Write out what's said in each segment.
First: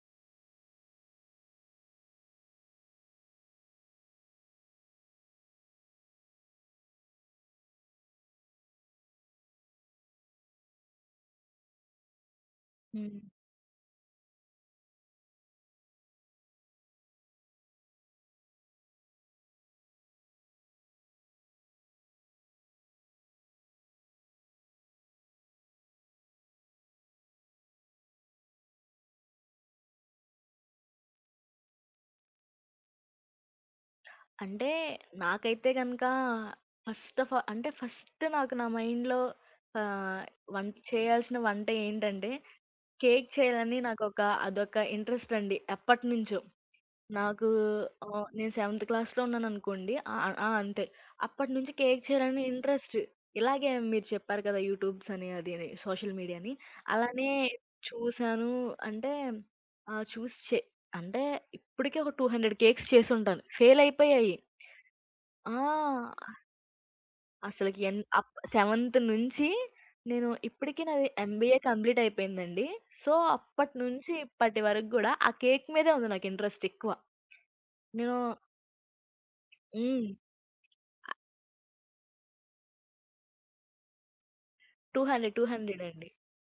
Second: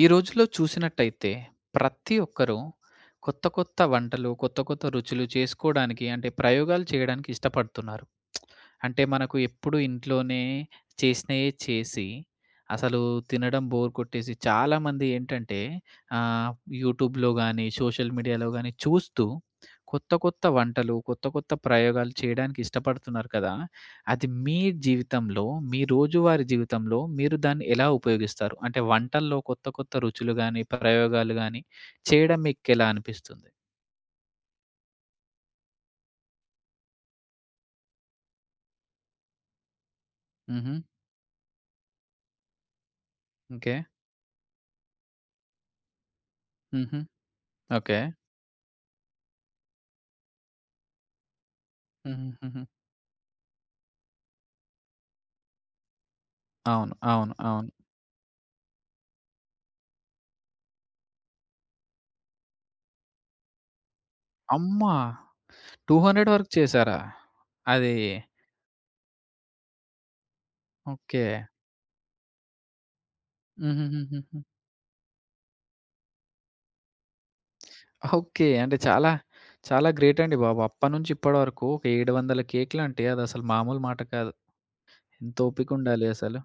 ఈ రోజుల్లో చూసినట్టయితే ప్రతి ఒక్కరూ కొత్త కొత్త వంటలు, కొత్త కొత్త రుచులు చేసుకోవడానికి అంటే ప్రయోగాలు చేయడానికి ఇష్టపడుతున్నారు. అంటే మనకు ఎప్పుడు ఇంట్లోనే చేసినయే చేసి, అసలు హ్మ్. తినడం బోర్ కొట్టేసి చాలామంది ఏంటంటే ఆహ్, యూట్యూబ్‌లో గానీ, సోషల్ మీడియాలో గానీ చూస్తూ కొత్త కొత్త వంటలు, కొత్త కొత్త ప్రయోగాలు చేయడానికి ఇష్టపడుతున్నారు కదా! అది మీ జీవితంలో, మీ రోజువారీ జీవితంలో మీరు దాన్ని ఎలా ఉపయోగిస్తారు? అంటే వంటల్లో కొత్త కొత్త రుచులు గానీ, ప్రయోగాలు గానీ చేయడం మీకెలా అనిపిస్తుంది? అంటే నాకైతే గనక ఫస్ట్ ఆఫ్ ఆల్ అంటే ఫస్ట్ నాకు నా మైండ్‌లో ఆహ్, హుహు. వంట చేయాల్సిన వంట ఏంటంటే కేక్ ఓకే. చేయాలని నాకొక అదొక ఇంట్రెస్ట్ అండి ఎప్పటినుంచో. హుహు. నాకు ఓకే. నేను సెవెంత్ క్లాస్‌లో ఉన్నాననుకోండి ఆ! ఆ! అంతే. అప్పటినుంచి కేక్ చేయాలని హుహుహుహు. ఇంట్రెస్ట్. ఇలాగే మీరు చెప్పారు కదా! యూట్యూబ్స్ అని అది అని సోషల్ మీడియా అని. అవును. అలానే అవును. అవును. చూసాను అంటే చూసి చే అంటే ఇప్పటికే ఒక 200 కేక్స్ చేసుంటాను. ఫెయిల్ అయిపోయాయి. అమ్మా! ఆ! 200 వరకు చేసారా? అసలకి అది ఎన్ అప్ సెవెంత్ నుంచి నేను ఇప్పటికి నాది ఓకే. ఎంబీఏ కంప్లీట్ అయిపోయిందండి. సో, అప్పటి నుంచి హుహుహుహుహు. ఇప్పటి వరకు గూడా ఆ కేక్ మీదే ఉంది నాకు ఇంట్రెస్ట్ ఎక్కువ. నేను ఓకే. అంటే చాలా, చాలా హ్మ్. గ్రేట్ అండి బాబు. అప్పటినుంచి ఇప్పటి వరకు ఒక 700 కేకులంటే అదసలు మామూలు మాట కాదు. 200, ఎంత 200 ఓపికుండాలి అండి. అసలు.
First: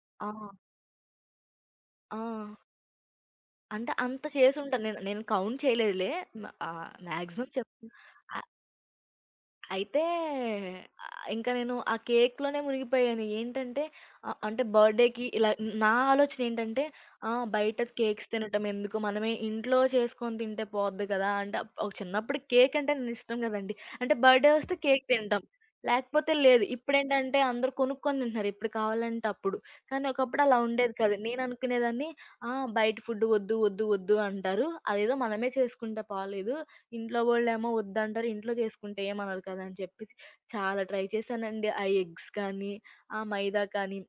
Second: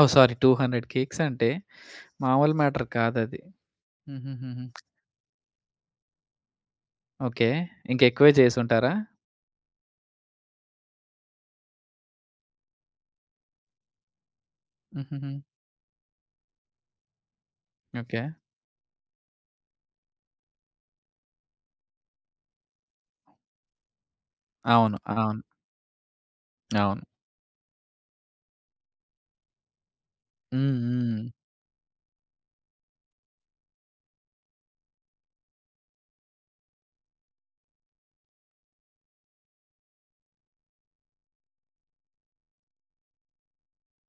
ఓహ్! ఆ! సారీ, 200 కేక్స్ అంటే ఆ! మామూలు మ్యాటర్ కాదది. అంటే అంత హుహుహుహు. చేసుంటాను. నేను నేను కౌంట్ చేయలేదులే. ఓకే. మాక్సిమం చెప్ ఇంకెక్కువే ఆ! చేసుంటారా? అయితే ఇంక నేను ఆ కేక్‌లోనే మునిగిపోయాను. ఏంటంటే అంటే బర్త్‌డేకి హుహుహు. ఇలా నా ఆలోచన ఏంటంటే బయట ఓకే. కేక్స్ తినటం ఎందుకు? మనమే ఇంట్లో చేసుకొని తింటే పోద్ది కదా! అంటే అప్- ఒక చిన్నప్పుడు కేక్ అంటే నేను ఇష్టం కదండీ. అంటే బర్త్‌డే వస్తే అవును. కేక్ అవును. తింటాం. లేకపోతే లేదు. అవును. ఇప్పుడేంటంటే అందరూ కొనుక్కొని తింటున్నారు. ఎప్పుడు కావాలంటే అప్పుడు. కానీ ఒకప్పుడు అలా హ్మ్. ఉండేది కాదు. హ్మ్. నేను అనుకునేదాన్ని. ఆ! బయట ఫుడ్ వద్దు, వద్దు, వద్దు అంటారు. అదేదో మనమే చేసుకుంటే పోలేదు. ఇంట్లో వాళ్ళేమో వద్దంటారు. ఇంట్లో చేసుకుంటే ఏమనరు కదా! అని చెప్పేసి చాలా ట్రై చేశానండి. ఆ ఎగ్స్ కానీ, ఆ మైదా కానీ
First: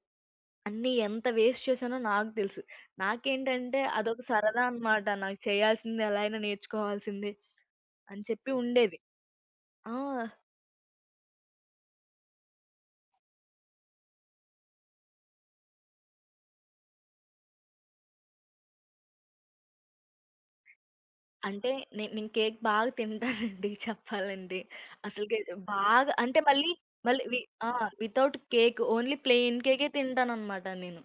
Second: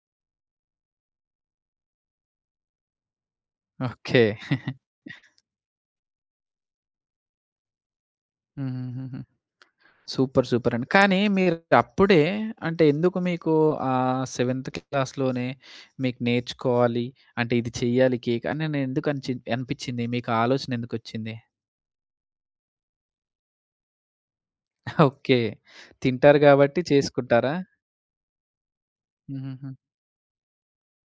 అన్నీ ఎంత వేస్ట్ చేశానో నాకు తెలుసు. నాకేంటంటే ఓకే. అదొక సరదా అనమాట. నాకు చేయాల్సింది ఎలా అయినా నేర్చుకోవాల్సిందే అని చెప్పి ఉండేది. హుహుహుహు. ఆ! సూపర్. సూపర్ అండి. కానీ మీరు అప్పుడే అంటే ఎందుకు మీకు సెవెంత్ క్లాస్‌లోనే మీకు నేర్చుకోవాలి. అంటే ఇది చెయ్యాలి, కేక్ అని నేను ఎందుకు అనిపించింది? మీకు ఆ ఆలోచన ఎందుకొచ్చింది? అంటే నేను కేక్ బాగా తింటానండి చెప్పాలంటే. ఓకే. అసలుకే బాగా తింటారు అంటే మళ్ళీ, కాబట్టి మళ్ళీ వి చేసుకుంటారా? ఆ! వితౌట్ కేక్ ఓన్లీ ప్లెయిన్ హుహుహు. కేకే తింటాననమాట నేను.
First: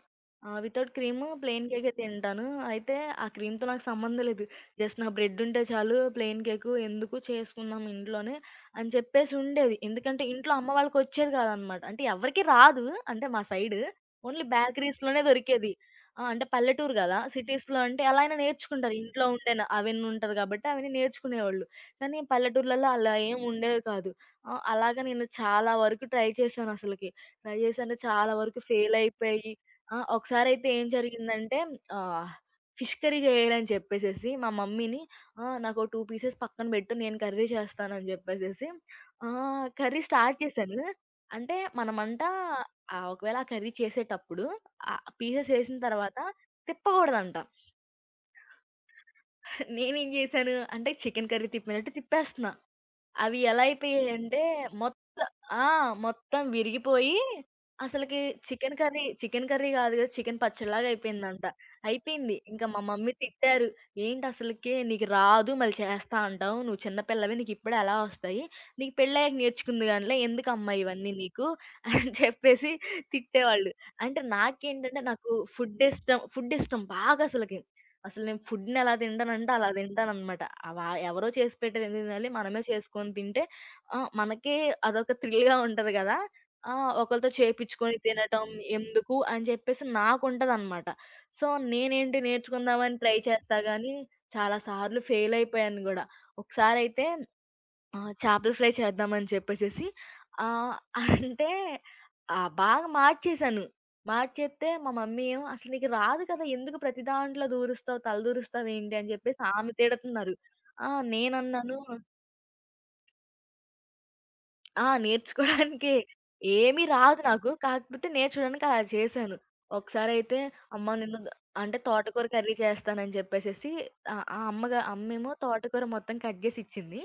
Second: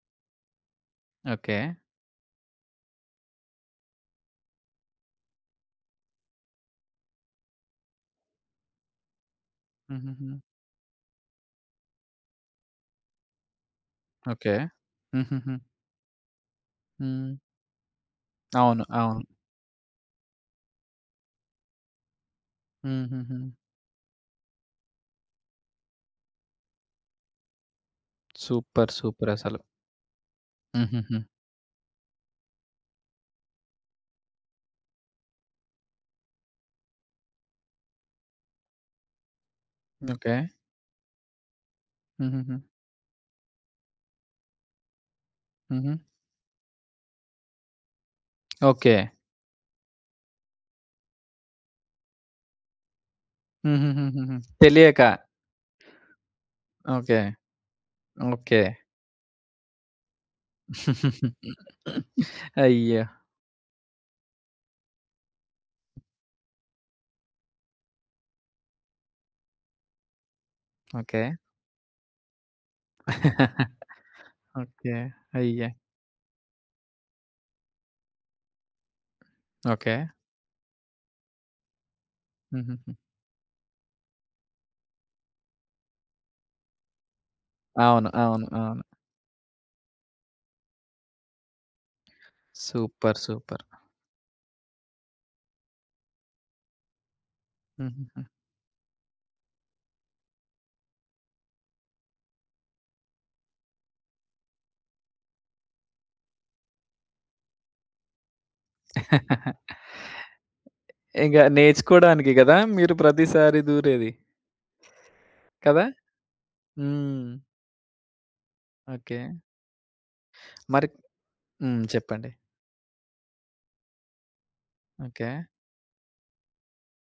Without cream okay. ప్లెయిన్ కేకే తింటాను. అయితే ఆ క్రీమ్‌తో నాకు సంబంధం లేదు. జస్ట్ నా బ్రెడ్ ఉంటే చాలు ప్లెయిన్ కేకు ఎందుకు చేసుకుందాం ఇంట్లోనే అని చెప్పేసి ఉండేది. ఎందుకంటే హుహుహు. ఇంట్లో అమ్మ వాళ్ళకొచ్చేది కాదనమాట. అంటే ఎవరికీ రాదు అంటే మా సైడు. Only okay. బేకరీస్‌లోనే హుహుహు. దొరికేది. ఆ! అంటే పల్లెటూరు గదా! హ్మ్. సిటీస్‌లో అంటే ఎలా అయినా అవును. నేర్చుకుంటారు. అవును. ఇంట్లో ఉంటేనే అవెన్ ఉంటది కాబట్టి అవన్నీ నేర్చుకునేవాళ్ళు. కానీ పల్లెటూర్లలో అలా హుహుహు. ఏమి ఉండేవి కాదు. అలాగా నేను చాలా వరకు ట్రై చేశానసలకి. ట్రై చేశాను చాలా వరకు సూపర్. ఫెయిల్ సూపర్ అయిపోయి అసలు. ఆ! ఒకసారైతే ఏం హుహుహు. జరిగిందంటే ఆహ్, ఫిష్ కర్రీ జేయరని చెప్పేసేసి మా మమ్మీని, "ఆ! నాకో 2 పీసెస్ పక్కన బెట్టు నేను కర్రీ చేస్తానని" జెప్పేసేసి కర్రీ ఓకే. స్టార్ట్ చేశాను. అంటే మనమంట హుహుహు. ఒకవేళ ఆ కర్రీ చేసేటప్పుడు ఆ పీసెస్ ఏసిన హుహు. తర్వాత తిప్పకూడదంట. ఓకే. నేనేం జేశాను అంటే చికెన్ కర్రీ తిప్పినట్టు తిప్పేస్తున్నా. అవి ఎలా హుహుహుహుహు. అయిపోయాయంటే తెలియక. మొత్తం ఆ! మొత్తం విరిగిపోయి ఓకే. అసలకి okay. Chicken curry, chicken curry కాదు కదా! చికెన్ పచ్చడిలాగా అయిపోయిందంట. అయిపోయింది. ఇంక మా అయ్యో! మమ్మీ తిట్టారు. "ఏంటసలకి నీకు రాదు మళ్ళీ చేస్తా అంటావు. నువ్వు చిన్న పిల్లవి నీకిప్పుడే ఎలా వస్తాయి? నీకు పెళ్ళయ్యాక నేర్చుకుందు గానిలే. ఎందుకమ్మా ఇవన్నీ ఓకే. నీకు" అని చెప్పేసి తిట్టేవాళ్ళు. అంటే ఓకే. నాకేంటంటే నాకు అయ్యో! ఫుడ్ ఇష్టం. ఫుడ్ ఇష్టం బాగా అసలకి. అసలు నేను ఫుడ్‌నెలా తింటానంటే అలా ఓకే. తింటాననమాట. అవ ఎవరో చేసి పెట్టేది ఎందుకు తినాలి? మనమే హుహుహు. చేసుకొని తింటే మనకే అదొక థ్రిల్‌గా ఉంటది గదా! ఆ! ఒకళ్ళతో చేపిచ్చుకొని అవును. అవును. తినటం అవును. ఎందుకు అని చెప్పేసి నాకుంటదనమాట. సో, నేనేంటి నేర్చుకుందామని ట్రై సూపర్. చేస్తా సూపర్. గానీ చాలా సార్లు ఫెయిల్ అయిపోయాను గూడా. ఒకసారైతే ఆ! హుహుహు. చేపల ఫ్రై చేద్దామని చెప్పేసేసి ఆహ్, అంటే బాగా మార్చేశాను. మార్చేత్తే మా మమ్మీ ఏమో, "అసలు నీకు రాదు కదా! ఎందుకు ప్రతి దాంట్లో దూరుస్తావు, తల దూరుస్తావేంటి?" అని చెప్పేసి ఆమె తిడుతున్నారు. ఆ! ఇంగ నేనన్నాను నేర్చుకోడానికి గదా! మీరు ప్రతిసారి దూరేది. ఆ! కదా! నేర్చుకోవడానికే. ఏమి రాదు హ్మ్. నాకు. కాకపోతే నేర్చుకోవడానికి అలా ఓకే. చేశాను. ఒకసారయితే మరి అమ్మ నిన్ను అంటే హ్మ్. తోటకూర చెప్పండి. కర్రీ చేస్తానని చెప్పేసేసి ఆ అమ్మగా ఓకే. అమ్మేమో తోటకూర మొత్తం కట్ చేసి ఇచ్చింది.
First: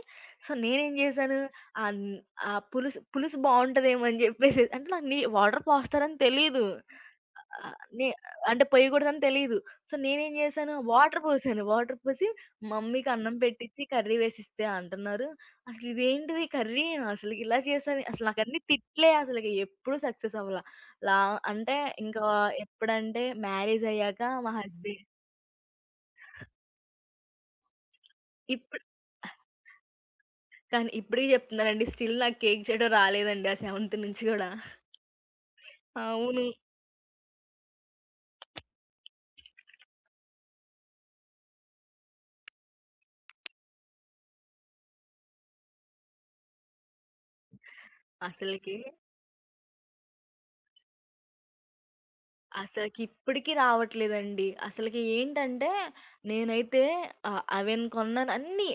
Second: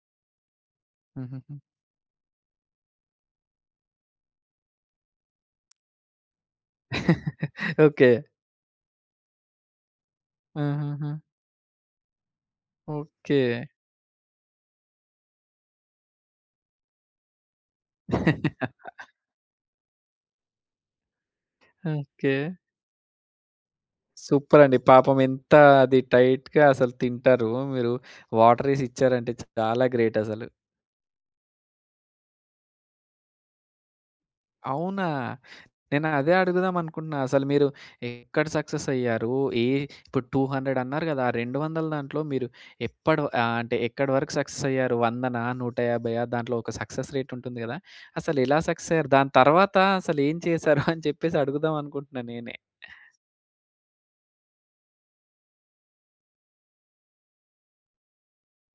సో, నేనేం చేశాను హుహుహు. అన్ ఆ పులుసు పులుసు బావుంటదేమో అని చెప్పేసి అంటే నాకు నీ వాటర్ పోస్తారని తెలీదు. నే ఓకే. అంటే పొయ్యకూడదని తెలీదు. సో, నేనేం చేశాను ఆహాహా! వాటర్ పోసాను. వాటర్ పోసి మమ్మీకి అన్నం ఓకే. పెట్టిచ్చి కర్రీ వేసిస్తే అంటున్నారు, అసలిదేంటిది కర్రీ? అసలకిలా చేశావే అసలు నాకన్నీ తిట్లే అసలకి ఎప్పుడు సక్సెస్ అవ్వలా. లా అంటే ఇంకా ఓకే. ఎప్పుడంటే మ్యారేజయ్యాక మా సూపరండి. హస్బెండ్ పాపం ఎంత అది టైట్‌గా అసలు తింటారు. మీరు వాటర్ ఏసి ఇప్పుడు ఇచ్చారంటే చాలా గ్రేట్ అసలు. కానీ ఇప్పటికి చెప్తున్నానండి. స్టిల్ నాకు కేక్ చేయడం రాలేదండి. ఆ 7థ్ నుంచి గూడా. అవునా? నేను అదే అవును. అడుగుదాం అనుకుంటున్నా. అసలు మీరు ఎక్కడ సక్సెస్ అయ్యారు? ఏ ఇప్పుడు 200 అన్నారు గదా! ఆ 200 దాంట్లో మీరు ఎప్పటి అంటే ఎక్కడి వరకు సక్సెస్ అయ్యారు? 100నా? 150 దాంట్లో ఒక సక్సెస్ రేట్ ఉంటుంది గదా! అసలు ఎలా అసలకి సక్సెస్ అయ్యారు? దాని తర్వాత అసలు ఏం చేశారు అని చెప్పేసి అడుగుదాం అనుకుంటున్నా నేనే. అసలకిప్పటికి రావట్లేదండి. అసలకి ఏంటంటే, నేనైతే అవెన్ కొన్నాను అన్నీ.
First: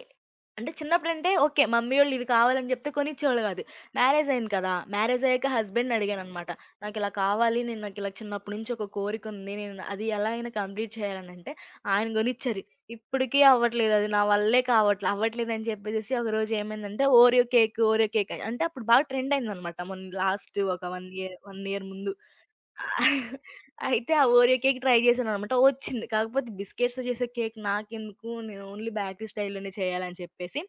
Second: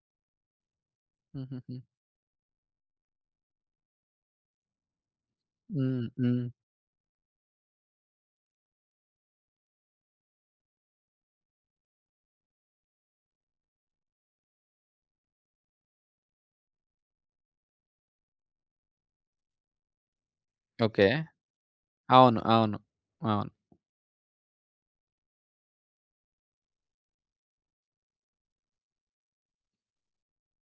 అంటే చిన్నప్పుడంటే ఓకే. హుహుహు. మమ్మీ వోళ్ళు ఇది కావాలని జెప్తే కొనిచ్చేవాళ్ళు గాదు. మ్యారేజయింది కదా! మ్యారేజయ్యాక హస్బెండ్‌ని హ్మ్. హ్మ్. అడిగాననమాట. నాకిలా కావాలి. నేను నాకిలా చిన్నప్పటి నుంచి ఒక కోరికుంది. నేను అది ఎలా అయినా కంప్లీట్ చేయాలనంటే, ఆయన గొనిచ్చారు. ఇప్పటికి అవ్వట్లేదు. అది నా వల్లే కావట్లే. అవ్వట్లేదని చెప్పేసేసి ఒకరోజు ఏమైందంటే, ఓరియో కేక్ అని అంటే అప్పుడు బాగా ట్రెండయిందనమాట. మొన్న లాస్ట్ ఒక ఓకే. 1 ఇయర్ ముందు. అవును. అవును. అవును. అయితే ఆ ఓరియో కేక్ ట్రై చేశాననమాట. వచ్చింది. కాకపోతే బిస్కిట్స్‌తో చేసే కేక్ నాకెందుకు, నేను ఓన్లీ బేకరీ స్టైల్‌లోనే చేయాలని చెప్పేసి,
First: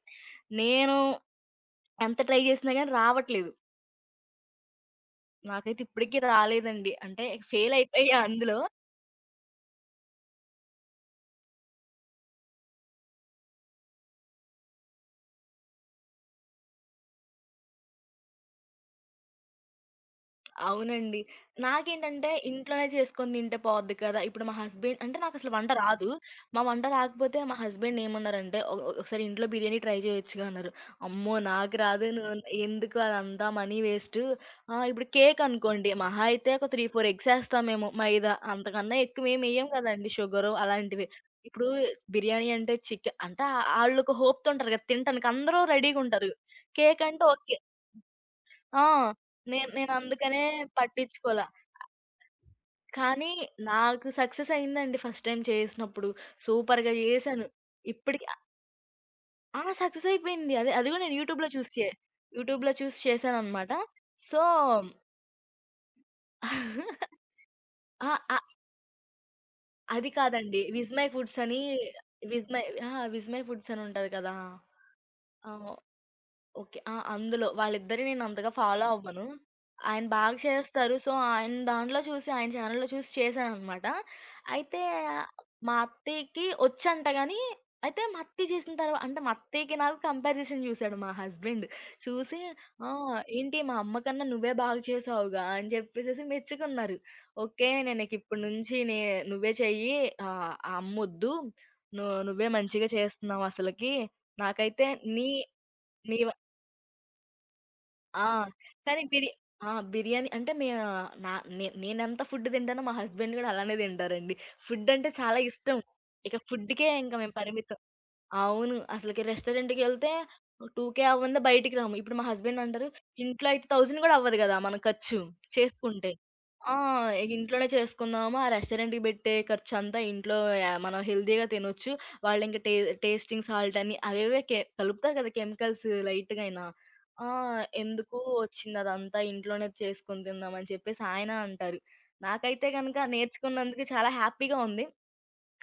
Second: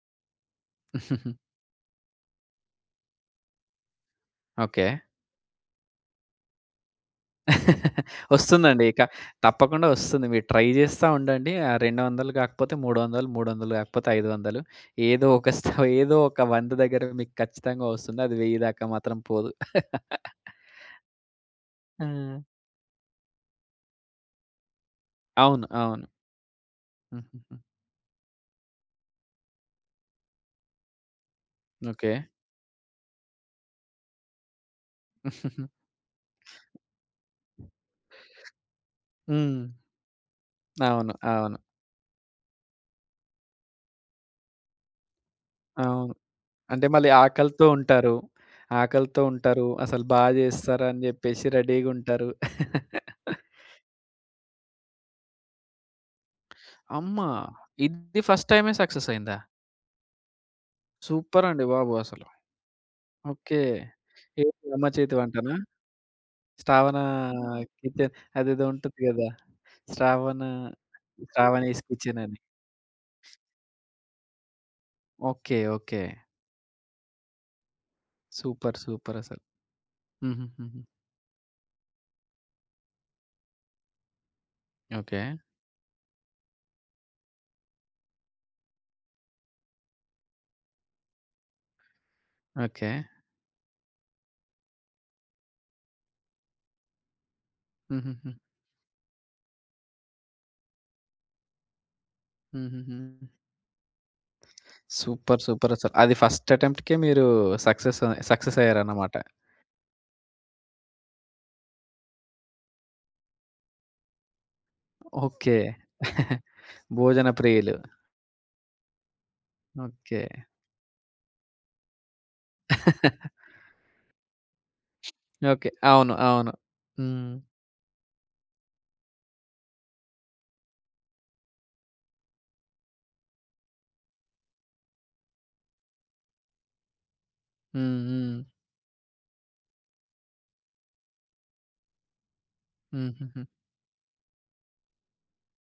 నేను ఎంత ట్రై చేసినా గాని రావట్లేదు. ఓకే. నాకైతే ఇప్పటికి రాలేదండి. అంటే ఫెయిల్ అయిపోయా అందులో. వస్తుందండి. ఇక తప్పకుండా వస్తుంది. మీరు ట్రై జేస్తా ఉండండి. ఆ 200 గాకపోతే 300, 300 గాకపోతే 500, ఏదో ఒక స్థ ఏదో ఒక 100 దగ్గర మీకు ఖచ్చితంగా వస్తుంది. అది 1000 దాకా మాత్రం పోదు. అవునండి. ఆ! నాకేంటంటే ఇంట్లోనే చేసుకొని తింటే పోద్ది కదా! ఇప్పుడు మా హస్బెండ్ అంటే నాకసలు అవును. వంట అవును. రాదు. మా వంట రాకపోతే హుహుహు. మా హస్బెండ్ ఏమన్నారంటే, "ఒ ఒ ఒకసారి ఇంట్లో బిర్యానీ ట్రై చేయొచ్చుగా" అన్నారు. అమ్మో! నాకు రాదు. ఓకే. నువ్వు ఎందుకు అదంతా మనీ వేస్టు. ఇప్పుడు కేక్ అనుకోండి. మహా అయితే ఒక 3, 4 ఎగ్స్ ఏస్తామేమో మైదా. అంతకన్నా హ్మ్. ఎక్కువేమెయ్యం కదండీ షుగరు అలాంటివి. అవును. అవును. ఇప్పుడు బిర్యానీ అంటే చికె అంటే ఆళ్ళొక హోప్‌తో ఉంటారు కదా! తినటానికి అందరూ అవును. రెడీగుంటారు. అంటే కేక్ మళ్ళీ అంటే ఓకే. ఆకలితో ఉంటారు. ఆ! ఆకలితో ఉంటారు. నేను అసలు బా నేనందుకనే జేస్తారు అని పట్టించుకోల. జెప్పేసి రెడీగుంటారు. కానీ నాకు సక్సెస్ అయిందండి ఫస్ట్ టైమ్ చేసినప్పుడు. సూపర్‌గా అమ్మ! చేశాను. ఇది ఇప్పటికి ఫస్ట్ టైమే సక్సెస్ అయిందా? ఆ! సక్సెస్ అయిపోయింది. అదే అది కూడా నేను సూపర్ యూట్యూబ్‌లో అండి చూసి చే బాబు అసలు. యూట్యూబ్‌లో చూసి ఓకే. చేశాననమాట. సో ఏది అమ్మ చేతి వంటనా? శ్రావణ ఆ! కిచెన్, అ అదేదో ఉంటది గదా! అది శ్రావణ, కాదండి. 'విజ్ మై ఫుడ్స్' అని శ్రావణీస్ కిచెన్ అని. 'విజ్ మై' ఆ! 'విజ్ మై ఫుడ్స్' అని ఉంటది కదా! ఆ! ఓకే. ఓకే. ఓకే. ఆ! అందులో వాళ్ళిద్దరిని నేనంతగా సూపర్. ఫాలో సూపర్ అవ్వను. అసలు. ఆయన బాగా హుహుహుహు. చేస్తారు. సో, ఆయన దాంట్లో చూసి, ఆయన ఛానెల్‌లో చూసి చేశాననమాట. అయితే ఓకే. మా అత్తయ్యకి ఒచ్చంట గాని, అయితే మా అత్తయ్య చేసిన తర్వా అంటే మా అత్తయ్యకి నాకు కంపారిజన్ చూసాడు మా హస్బెండ్. చూసి, "ఆ! ఓకే. ఏంటి మా అమ్మ కన్నా నువ్వే బాగా చేసావుగా" అని చెప్పేసేసి మెచ్చుకున్నారు. "ఓకే. నేను హుహుహు. నీకిప్పటి నుంచి నే నువ్వే చెయ్యి. ఆ అమ్మొద్దు. ను నువ్వే మంచిగా హుహుహు. చేస్తున్నావసలకి. నాకైతే నీ సూపర్. సూపర్ అసలు. అది నీ ఫస్ట్ అటెంప్ట్‌కే మీరు సక్సెస్ ఆ! సక్సెస్ కానీ అయ్యారన్నమాట. బిర్యా ఆ! బిర్యానీ అంటే మే నా నేనెంత ఫుడ్ తింటానో మా హస్బెండ్ గూడా అలానే తింటారండి. ఫుడ్ అంటే చాలా ఓకే. ఇష్టం. ఇక ఫుడ్‌కే ఇంక భోజన మేము ప్రియులు. పరిమితం. అవును. అసలకి రెస్టారెంట్‌కెళ్తే ఓకే. 2,000 అవ్వందే బయటికి రాము. ఇప్పుడు మా హస్బెండ్ అంటారు, "ఇంట్లో అయితే 1000 కూడా అవ్వదు కదా! మన ఖర్చు ఓకే. చేసుకుంటే." అవును. అవును. ఆ! ఇక హ్మ్. ఇంట్లోనే చేసుకుందాము. ఆ రెస్టారెంట్‌కి పెట్టే ఖర్చంతా ఇంట్లో మనం హెల్తీగా తినొచ్చు. వాళ్ళింక టే టేస్టింగ్ సాల్ట్ అని అవేవే కె కలుపుతారు కదా, కెమికల్స్ లైట్‌గా అయినా. ఆ! హ్మ్. ఎందుకు హ్మ్. వచ్చిందదంతా ఇంట్లోనే చేసుకొని తిందామని చెప్పేసి ఆయన అంటారు. నాకైతే గనక హుహుహు. నేర్చుకున్నందుకు చాలా హ్యాపీగా ఉంది.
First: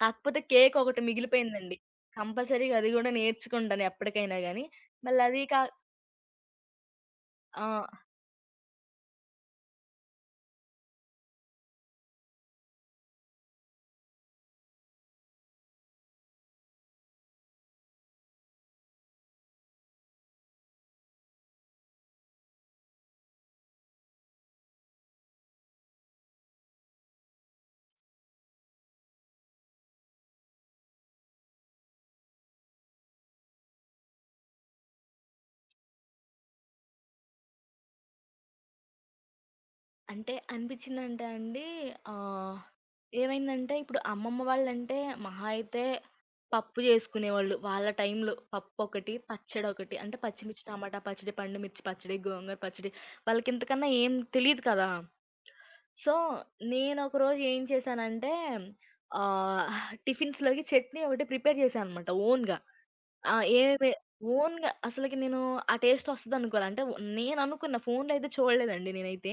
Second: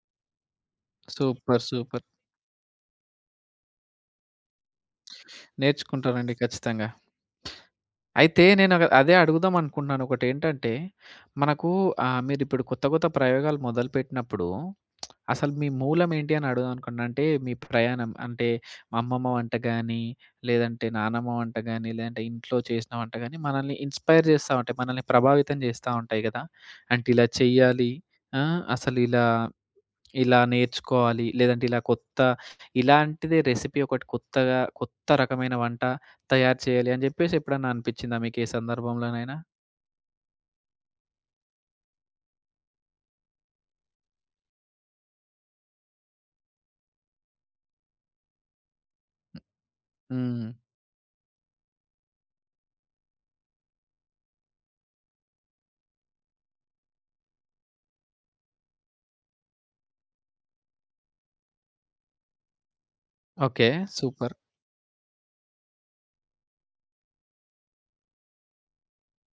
కాకపోతే కేక్ ఒకటి సూపర్. మిగిలిపోయిందండి. సూపర్. కంపల్సరీగా అది గూడా నేర్చుకుంటాను ఎప్పటికైనా గాని. మళ్ళది కా నేర్చుకుంటారండి ఖచ్చితంగా. ఆ! అయితే నేను అదే అడుగుదాం అనుకుంటున్నాను. ఒకటేంటంటే మనకు మీరిప్పుడు కొత్త కొత్త ప్రయోగాలు మొదలుపెట్టినప్పుడు అసలు మీ మూలం ఏంటి అని అడుగుదాం అనుకున్నా. అంటే మీ ప్రయాణం అంటే మా అమ్మమ్మ వంట గాని, లేదంటే నానమ్మ వంట గాని, లేదంటే ఇంట్లో చేసిన వంట గాని మనల్ని ఇన్‌స్పైర్ చేస్తా ఉంటాయి. మనల్ని ప్రభావితం చేస్తా ఉంటాయి గదా! అంటే ఇలా చెయ్యాలి. ఆ! అసలు ఇలా ఇలా నేర్చుకోవాలి. లేదంటే ఇలాంటిదే రెసిపీ ఒకటి కొత్తగా కొత్త రకమైన వంట తయారు చేయాలి అని జెప్పేసి ఎప్పుడన్నా అనిపిచ్చిందా మీకు ఏ సందర్భంలోనైనా? అంటే అనిపించిందంటే అండి ఆహ్, ఏమైందంటే ఇప్పుడు అమ్మమ్మ వాళ్ళంటే మహా అయితే పప్పు జేసుకునేవాళ్ళు. వాళ్ళ టైంలో పప్పొకటి, పచ్చడొకటి అంటే హ్మ్. పచ్చిమిర్చి, టమాటా పచ్చడి, పండు మిర్చి పచ్చడి, గోంగూర పచ్చడి, వాళ్ళకింతకన్నా ఏం తెలీదు కదా! సో, నేనొకరోజు ఏం చేశానంటే ఆహ్, టిఫిన్స్‌లోకి చట్నీ ఒకటి ప్రిపేర్ చేశాననమాట ఓన్‌గా. ఆ! ఓకే. ఏవేవి సూపర్. ఓన్‌గా అసలకి నేను ఆ టేస్ట్ వస్తదనుకోలే. అంటే నేను అనుకున్న ఫోన్‌లో అయితే చూడలేదండి నేనైతే.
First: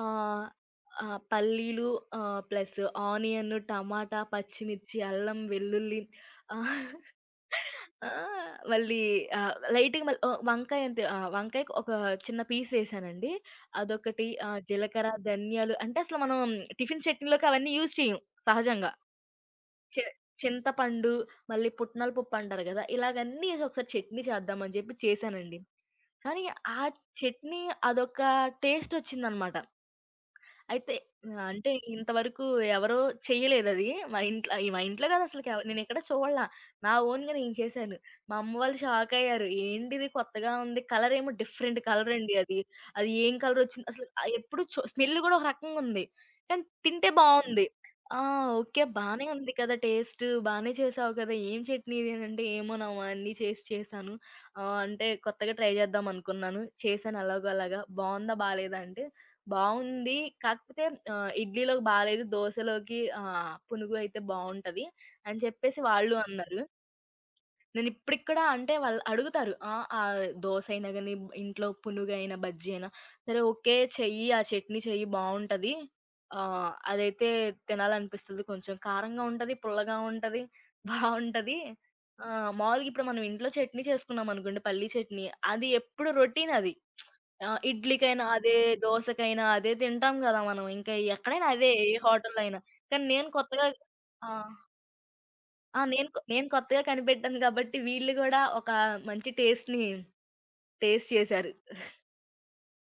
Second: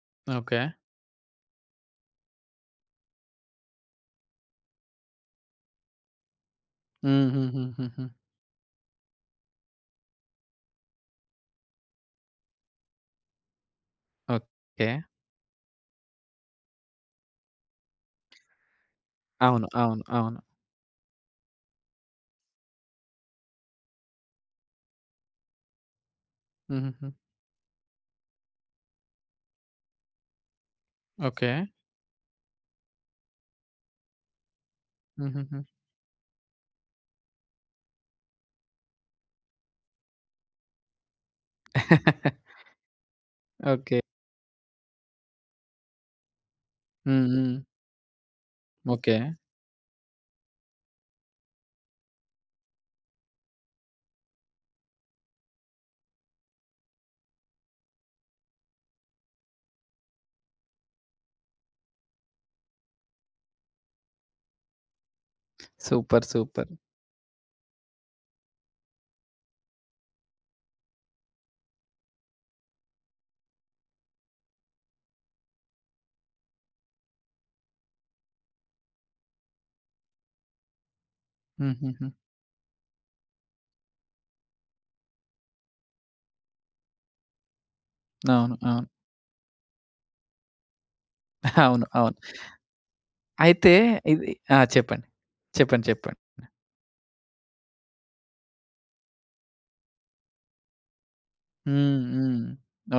ఆహ్, ఓకే. ఆహ్, పల్లీలు ప్లస్ ఆనియన్, టమాటా, పచ్చిమిర్చి, అల్లం, వెల్లుల్లి ఆహ్, హుహుహుహుహు. ఆ! మళ్ళీ లైట్‌గా మళ్ళీ వంకాయ అంతే వంకాయకి ఒక చిన్న పీస్ వేసానండి. అదొకటి ఓకే. జీలకర్ర, ధనియాలు అంటే అసలు మనం టిఫిన్ చట్నీలోకి అవన్నీ యూజ్ చేయం సహజంగా. అవును. అవును. చి అవును. చింతపండు, మళ్ళీ పుట్నాల పప్పు అంటారు గదా! ఇలాగన్నీ ఏసి ఒకసారి చట్నీ చేద్దామని జెప్పి చేశానండి. కానీ, ఆ హుహుహు. చట్నీ అదొక టేస్టొచ్చిందనమాట. అయితే ఓకే. అంటే ఇంతవరకు ఎవరు చేయలేదది. మా ఇంట్లో ఈ మా ఇంట్లో కాదు అసలకి హుహుహు. ఎవ నేనెక్కడ చూడలా. నా ఓన్‌గా నేను చేశాను. మా అమ్మ వాళ్ళు షాకయ్యారు. ఏంటిది కొత్తగా ఉంది. కలరేమో డిఫరెంట్ కలరండి అది. అది ఏం కలరొచ్చింది ఓకే. అసలు ఎప్పుడు చు స్మెల్ గూడా ఒక రకంగుంది. కానీ తింటే హ్మ్. హ్మ్. బావుంది. ఆ! ఓకే. ఓకే. బానే ఉంది కదా! టేస్ట్ బానే చేసావు కదా! ఏం చట్నీ ఇది అని అంటే, ఏమోనమ్మా అన్నీ చేసి చేశాను. అంటే కొత్తగా ట్రై చేద్దాం అనుకున్నాను. చేశాను ఎలాగో అలాగా. బావుందా? బాలేదా? అంటే బావుంది. కాకపోతే ఇడ్లీలోకి బాలేదు. దోసలోకి పునుగు అయితే బావుంటది అని చెప్పేసి వాళ్ళు సూపర్. అన్నారు. సూపర్. నేనిప్పటికి కూడా అంటే వాళ్ళు అడుగుతారు. ఆ! దోసైనా గాని, ఇంట్లో పునుగైనా, బజ్జీ అయినా సరే ఓకే. చెయ్యి ఆ చట్నీ చెయ్యి బావుంటది. అదైతే తినాలనిపిస్తది. కొంచెం కారంగా ఉంటది, పుల్లగా ఉంటది, బావుంటది. హుహుహు. మామూలుగా ఇప్పుడు మనం ఇంట్లో చట్నీ చేసుకున్నామనుకోండి పల్లీ చట్నీ అది ఎప్పుడు రొటీన్ అది. ఆ! ఇడ్లీకైనా అవును. అదే, అవును. దోసకైనా అదే తింటాం గదా! మనం. ఇంకా ఎక్కడైనా అదే అవును. ఏ అవును. హోటల్‌లో అయినా. కానీ నేను కొత్తగా అయితే ఇది ఆ! ఆ! చెప్పండి. ఆ! చెప్పండి. నేను చెప్పండి. కొ నేను కొత్తగా కనిపెట్టాను గాబట్టి వీళ్ళు గూడా ఒక మంచి టేస్ట్‌ని టేస్ట్ చేశారు. హ్మ్. హ్మ్.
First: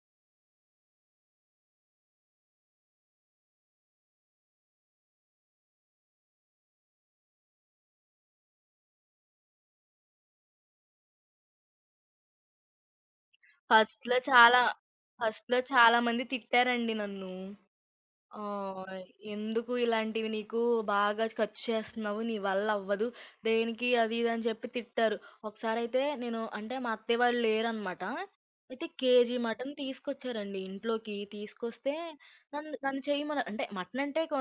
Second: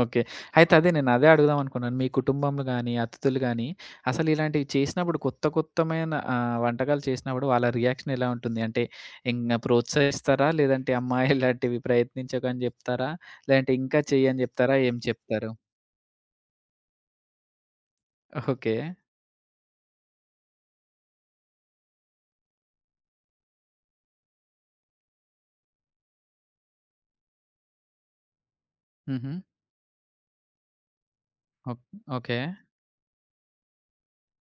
ఓకే. అయితే అదే నేను అదే అడుగుదాం అనుకున్నాను. మీ కుటుంబంలో గాని, అతిథులు గాని అసలు ఇలాంటివి చేసినప్పుడు, కొత్త కొత్తమైన వంటకాలు చేసినప్పుడు వాళ్ళ రియాక్షన్ ఎలా ఉంటుంది? అంటే ఇంగ ప్రోత్సహిస్తారా? లేదంటే అమ్మా ఇలాంటివి ప్రయత్నించకు అని జెప్తారా? లేదంటే ఇంకా ఫస్ట్‌లో చెయ్యి అని చాలా జెప్తారా? ఏం చెప్తారు? ఫస్ట్‌లో చాలా మంది తిట్టారండి నన్ను. ఆ! ఓకే. "ఎందుకు ఇలాంటివి నీకు బాగా ఖర్చు చేస్తున్నావు. నీ వల్ల అవ్వదు. దేనికి అది ఇది" అని చెప్పి తిట్టారు. ఒకసారయితే నేను అంటే మా అత్తయ్య వాళ్ళు లేరనమాట. అయితే హుహు. కేజీ మటన్ తీసుకొచ్చారండి ఇంట్లోకి. ఓక్ తీసుకొస్తే ఓకే. నన్ను నన్ను చేయమన్నారు. అంటే మటన్ అంటే కొ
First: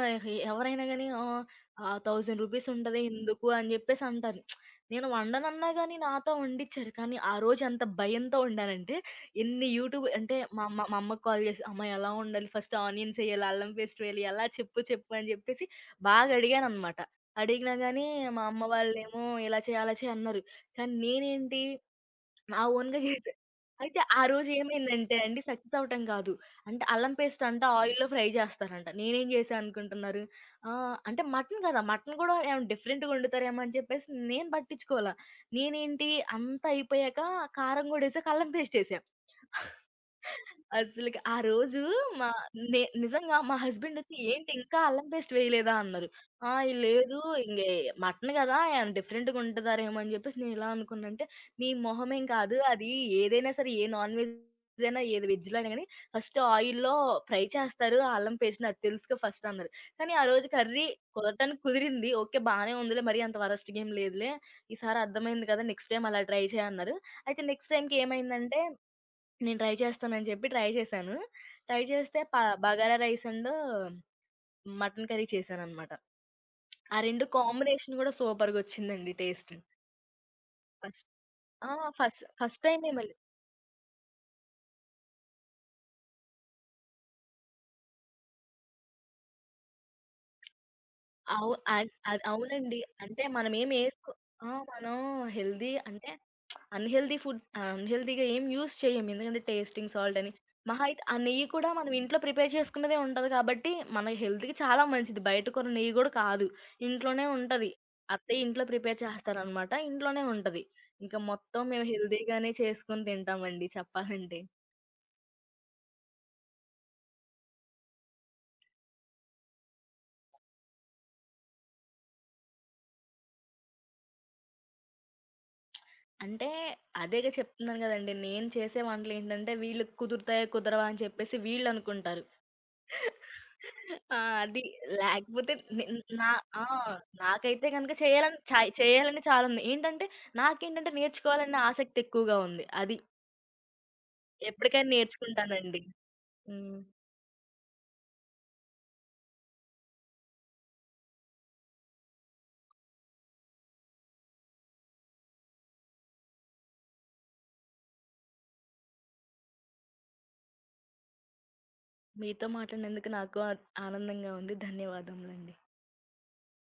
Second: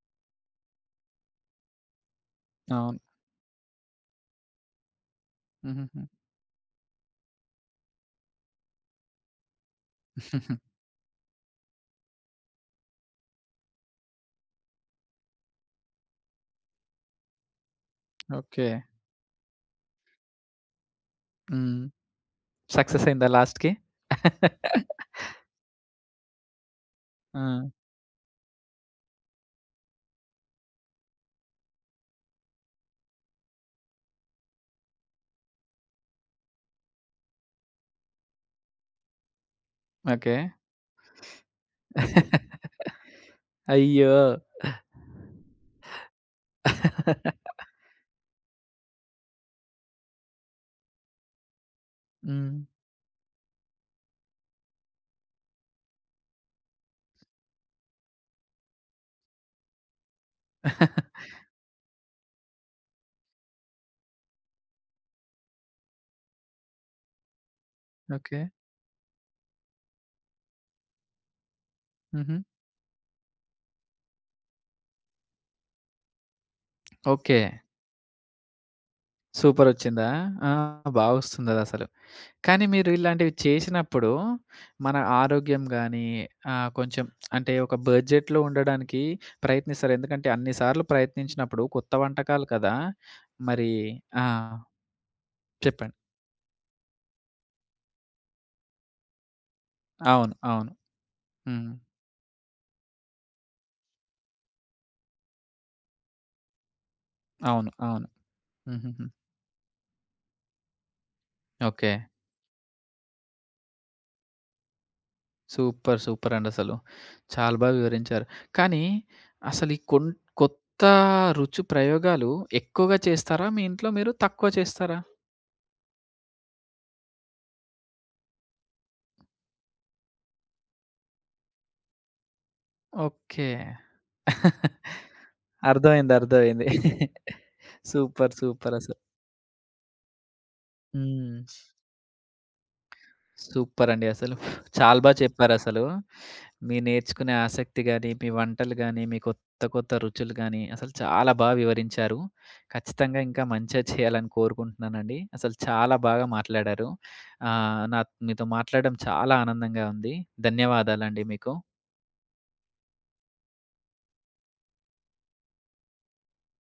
ఎవరైనా గాని ఆహ్, ఆహ్, రూ. 1000 రూపీస్ అవును. ఉంటది ఎందుకు అని జెప్పేసి అంటారు. నేను వండనన్నా గాని హుహుహు. నాతో వండిచ్చారు. కానీ ఆ రోజు ఎంత భయంతో వండానంటే ఎన్ని యూట్యూబ్ అంటే మా అమ్మ మా అమ్మకి కాల్ చేసి, "అమ్మ ఎలా వండాలి? ఫస్ట్ ఆనియన్స్ ఎయ్యాలా? అల్లం పేస్ట్ వేయాలి? ఎలా చెప్పు చెప్పు" అని చెప్పేసి బాగా అడిగాననమాట. అడిగినా గానీ మా అమ్మ ఓకే. వాళ్ళేమో ఇలా చేయి, అలా చేయి అన్నారు. కానీ నేనేంటి హ్మ్. నా ఓన్‌గా సక్సెస్ అయిందా చేశా. లాస్ట్‌కి? అయితే ఆ రోజు ఏమైందంటే అండి సక్సెస్ అవ్వటం కాదు. అంటే అల్లం ఆ! పేస్ట్ అంట ఆయిల్‌లో ఫ్రై చేస్తారంట. నేనేం చేశా అనుకుంటున్నారు? అంటే మటన్ కదా! మటన్ కూడా ఏమైనా డిఫరెంట్‌గా వండుతారేమో అని చెప్పేసి నేను పట్టించుకోలా. నేనేంటి అంతా అయిపోయాక కారం కూడా ఏసాక అల్లం పేస్ట్ ఏసా. ఓకే. అసలకి ఆ రోజు మా నే నిజంగా మా హస్బెండ్ అయ్యో! వచ్చి, "ఏంటి ఇంకా అల్లం పేస్ట్ వేయలేదా?" అన్నారు. "ఆ! లేదు ఇంగే మటన్ కదా! ఏమైనా డిఫరెంట్‌గా వండుతారేమో" అని చెప్పేసి నేను ఎలా అనుకున్నానంటే, మీ మొహమేం హ్మ్. కాదు. అది ఏదైనా సరే ఏ నాన్‌వెజ్ అయినా, ఏది వెజ్‌లో అయినా గాని ఫస్ట్ ఆయిల్‌లో ఫ్రై చేస్తారు. ఆ అల్లం పేస్ట్ నాకు తెలుసుగా ఫస్ట్ అన్నారు. కానీ ఆ రోజు కర్రీ కుదరటానికి కుదిరింది. ఓకే. బానే ఉందిలే మరీ అంత వరస్ట్‌గా ఏం లేదులే. ఈసారి అర్థమైంది కదా! నెక్స్ట్ టైమ్ అలా ట్రై చేయి అన్నారు. అయితే నెక్స్ట్ టైమ్‌కి ఓకే. ఏమైందంటే నేను ట్రై చేస్తానని చెప్పి ట్రై చేశాను. ట్రై చేస్తే హుహు. ప bagara rice and mutton curry చేశాననమాట. ఆ 2 ఓకే. కాంబినేషన్ కూడా సూపర్‌గొచ్చిందండి టేస్ట్. సూపరొచ్చిందా? ఆ! ఫస్ట్ ఆ! బాగొస్తుందదసలు. ఫస్ట్ ఫస్ట్ కానీ మీరు టైమే మళ్ళీ. ఇలాంటివి చేసినప్పుడు మన ఆరోగ్యం గానీ కొంచెం అంటే ఒక బడ్జెట్‌లో ఉండడానికి ప్రయత్నిస్తారు. ఎందుకంటే అన్ని సార్లు అవు ప్రయత్నించినప్పుడు అన్ కొత్త అది వంటకాలు కదా! అవునండి. అంటే మరి మనమేమి ఏసుకో ఆ! ఆ! మనం హెల్తీ చెప్పండి. అంటే అన్‌హెల్తీ ఫుడ్ అన్‌హెల్తీగా ఏం యూజ్ చేయం. ఎందుకంటే టేస్టింగ్ సాల్ట్ అని. అవును. అవును. మహా అయితే ఆ నెయ్యి కూడా హ్మ్. మనం ఇంట్లో ప్రిపేర్ చేసుకున్నదే ఉంటది కాబట్టి, మన హెల్త్‌కి చాలా మంచిది. బయట కొన్న నెయ్యి గూడా కాదు. ఇంట్లోనే అవును. ఉంటది. అవును. అత్తయ్య ఇంట్లో ప్రిపేర్ హుహుహు. చేస్తారనమాట. ఇంట్లోనే ఉంటది. ఇంకా మొత్తం మేము ఓకే. హెల్తీగానే చేసుకొని తింటామండి చెప్పాలంటే. సూపర్. సూపరండసలు. చాలా బాగా వివరించారు. కానీ అసలు ఈ కొన్ కొత్త రుచి ప్రయోగాలు ఎక్కువగా చేస్తారా? మీ ఇంట్లో మీరు తక్కువ చేస్తారా? అంటే అదేగా చెప్తున్నాను గదండీ! నేను చేసే వంటలేంటంటే వీళ్ళకి కుదురుతాయా? కుదరవా? అని చెప్పేసి వీళ్ళనుకుంటారు. ఓకే. ఆ! అది. లేకపోతే నేన్ అర్థమైంది. నా ఆ! అర్థమైంది. నాకైతే గనక సూపర్. చేయాలని చాయ్ సూపరసలు. చేయాలని చాలుంది. ఏంటంటే, నాకేంటంటే నేర్చుకోవాలన్న హ్మ్. ఆసక్తి ఎక్కువగా ఉంది. అది. సూపరండి అసలు. ఎప్పటికైనా చాలా బా చెప్పారసలు. నేర్చుకుంటానండి. మీ హ్మ్. నేర్చుకునే ఆసక్తి గాని, మీ వంటలు గాని, మీ కొత్త కొత్త రుచులు గాని, అసలు చాలా బా వివరించారు. ఖచ్చితంగా ఇంకా మంచిగా చేయాలని కోరుకుంటున్నానండి. అసలు చాలా బాగా మాట్లాడారు. ఆహ్, నా మీతో మాట్లాడడం చాలా ఆనందంగా ఉంది. ధన్యవాదాలండి మీకు. మీతో మాట్లాడినందుకు నాకు ఆనందంగా ఉంది. ధన్యవాదములండి.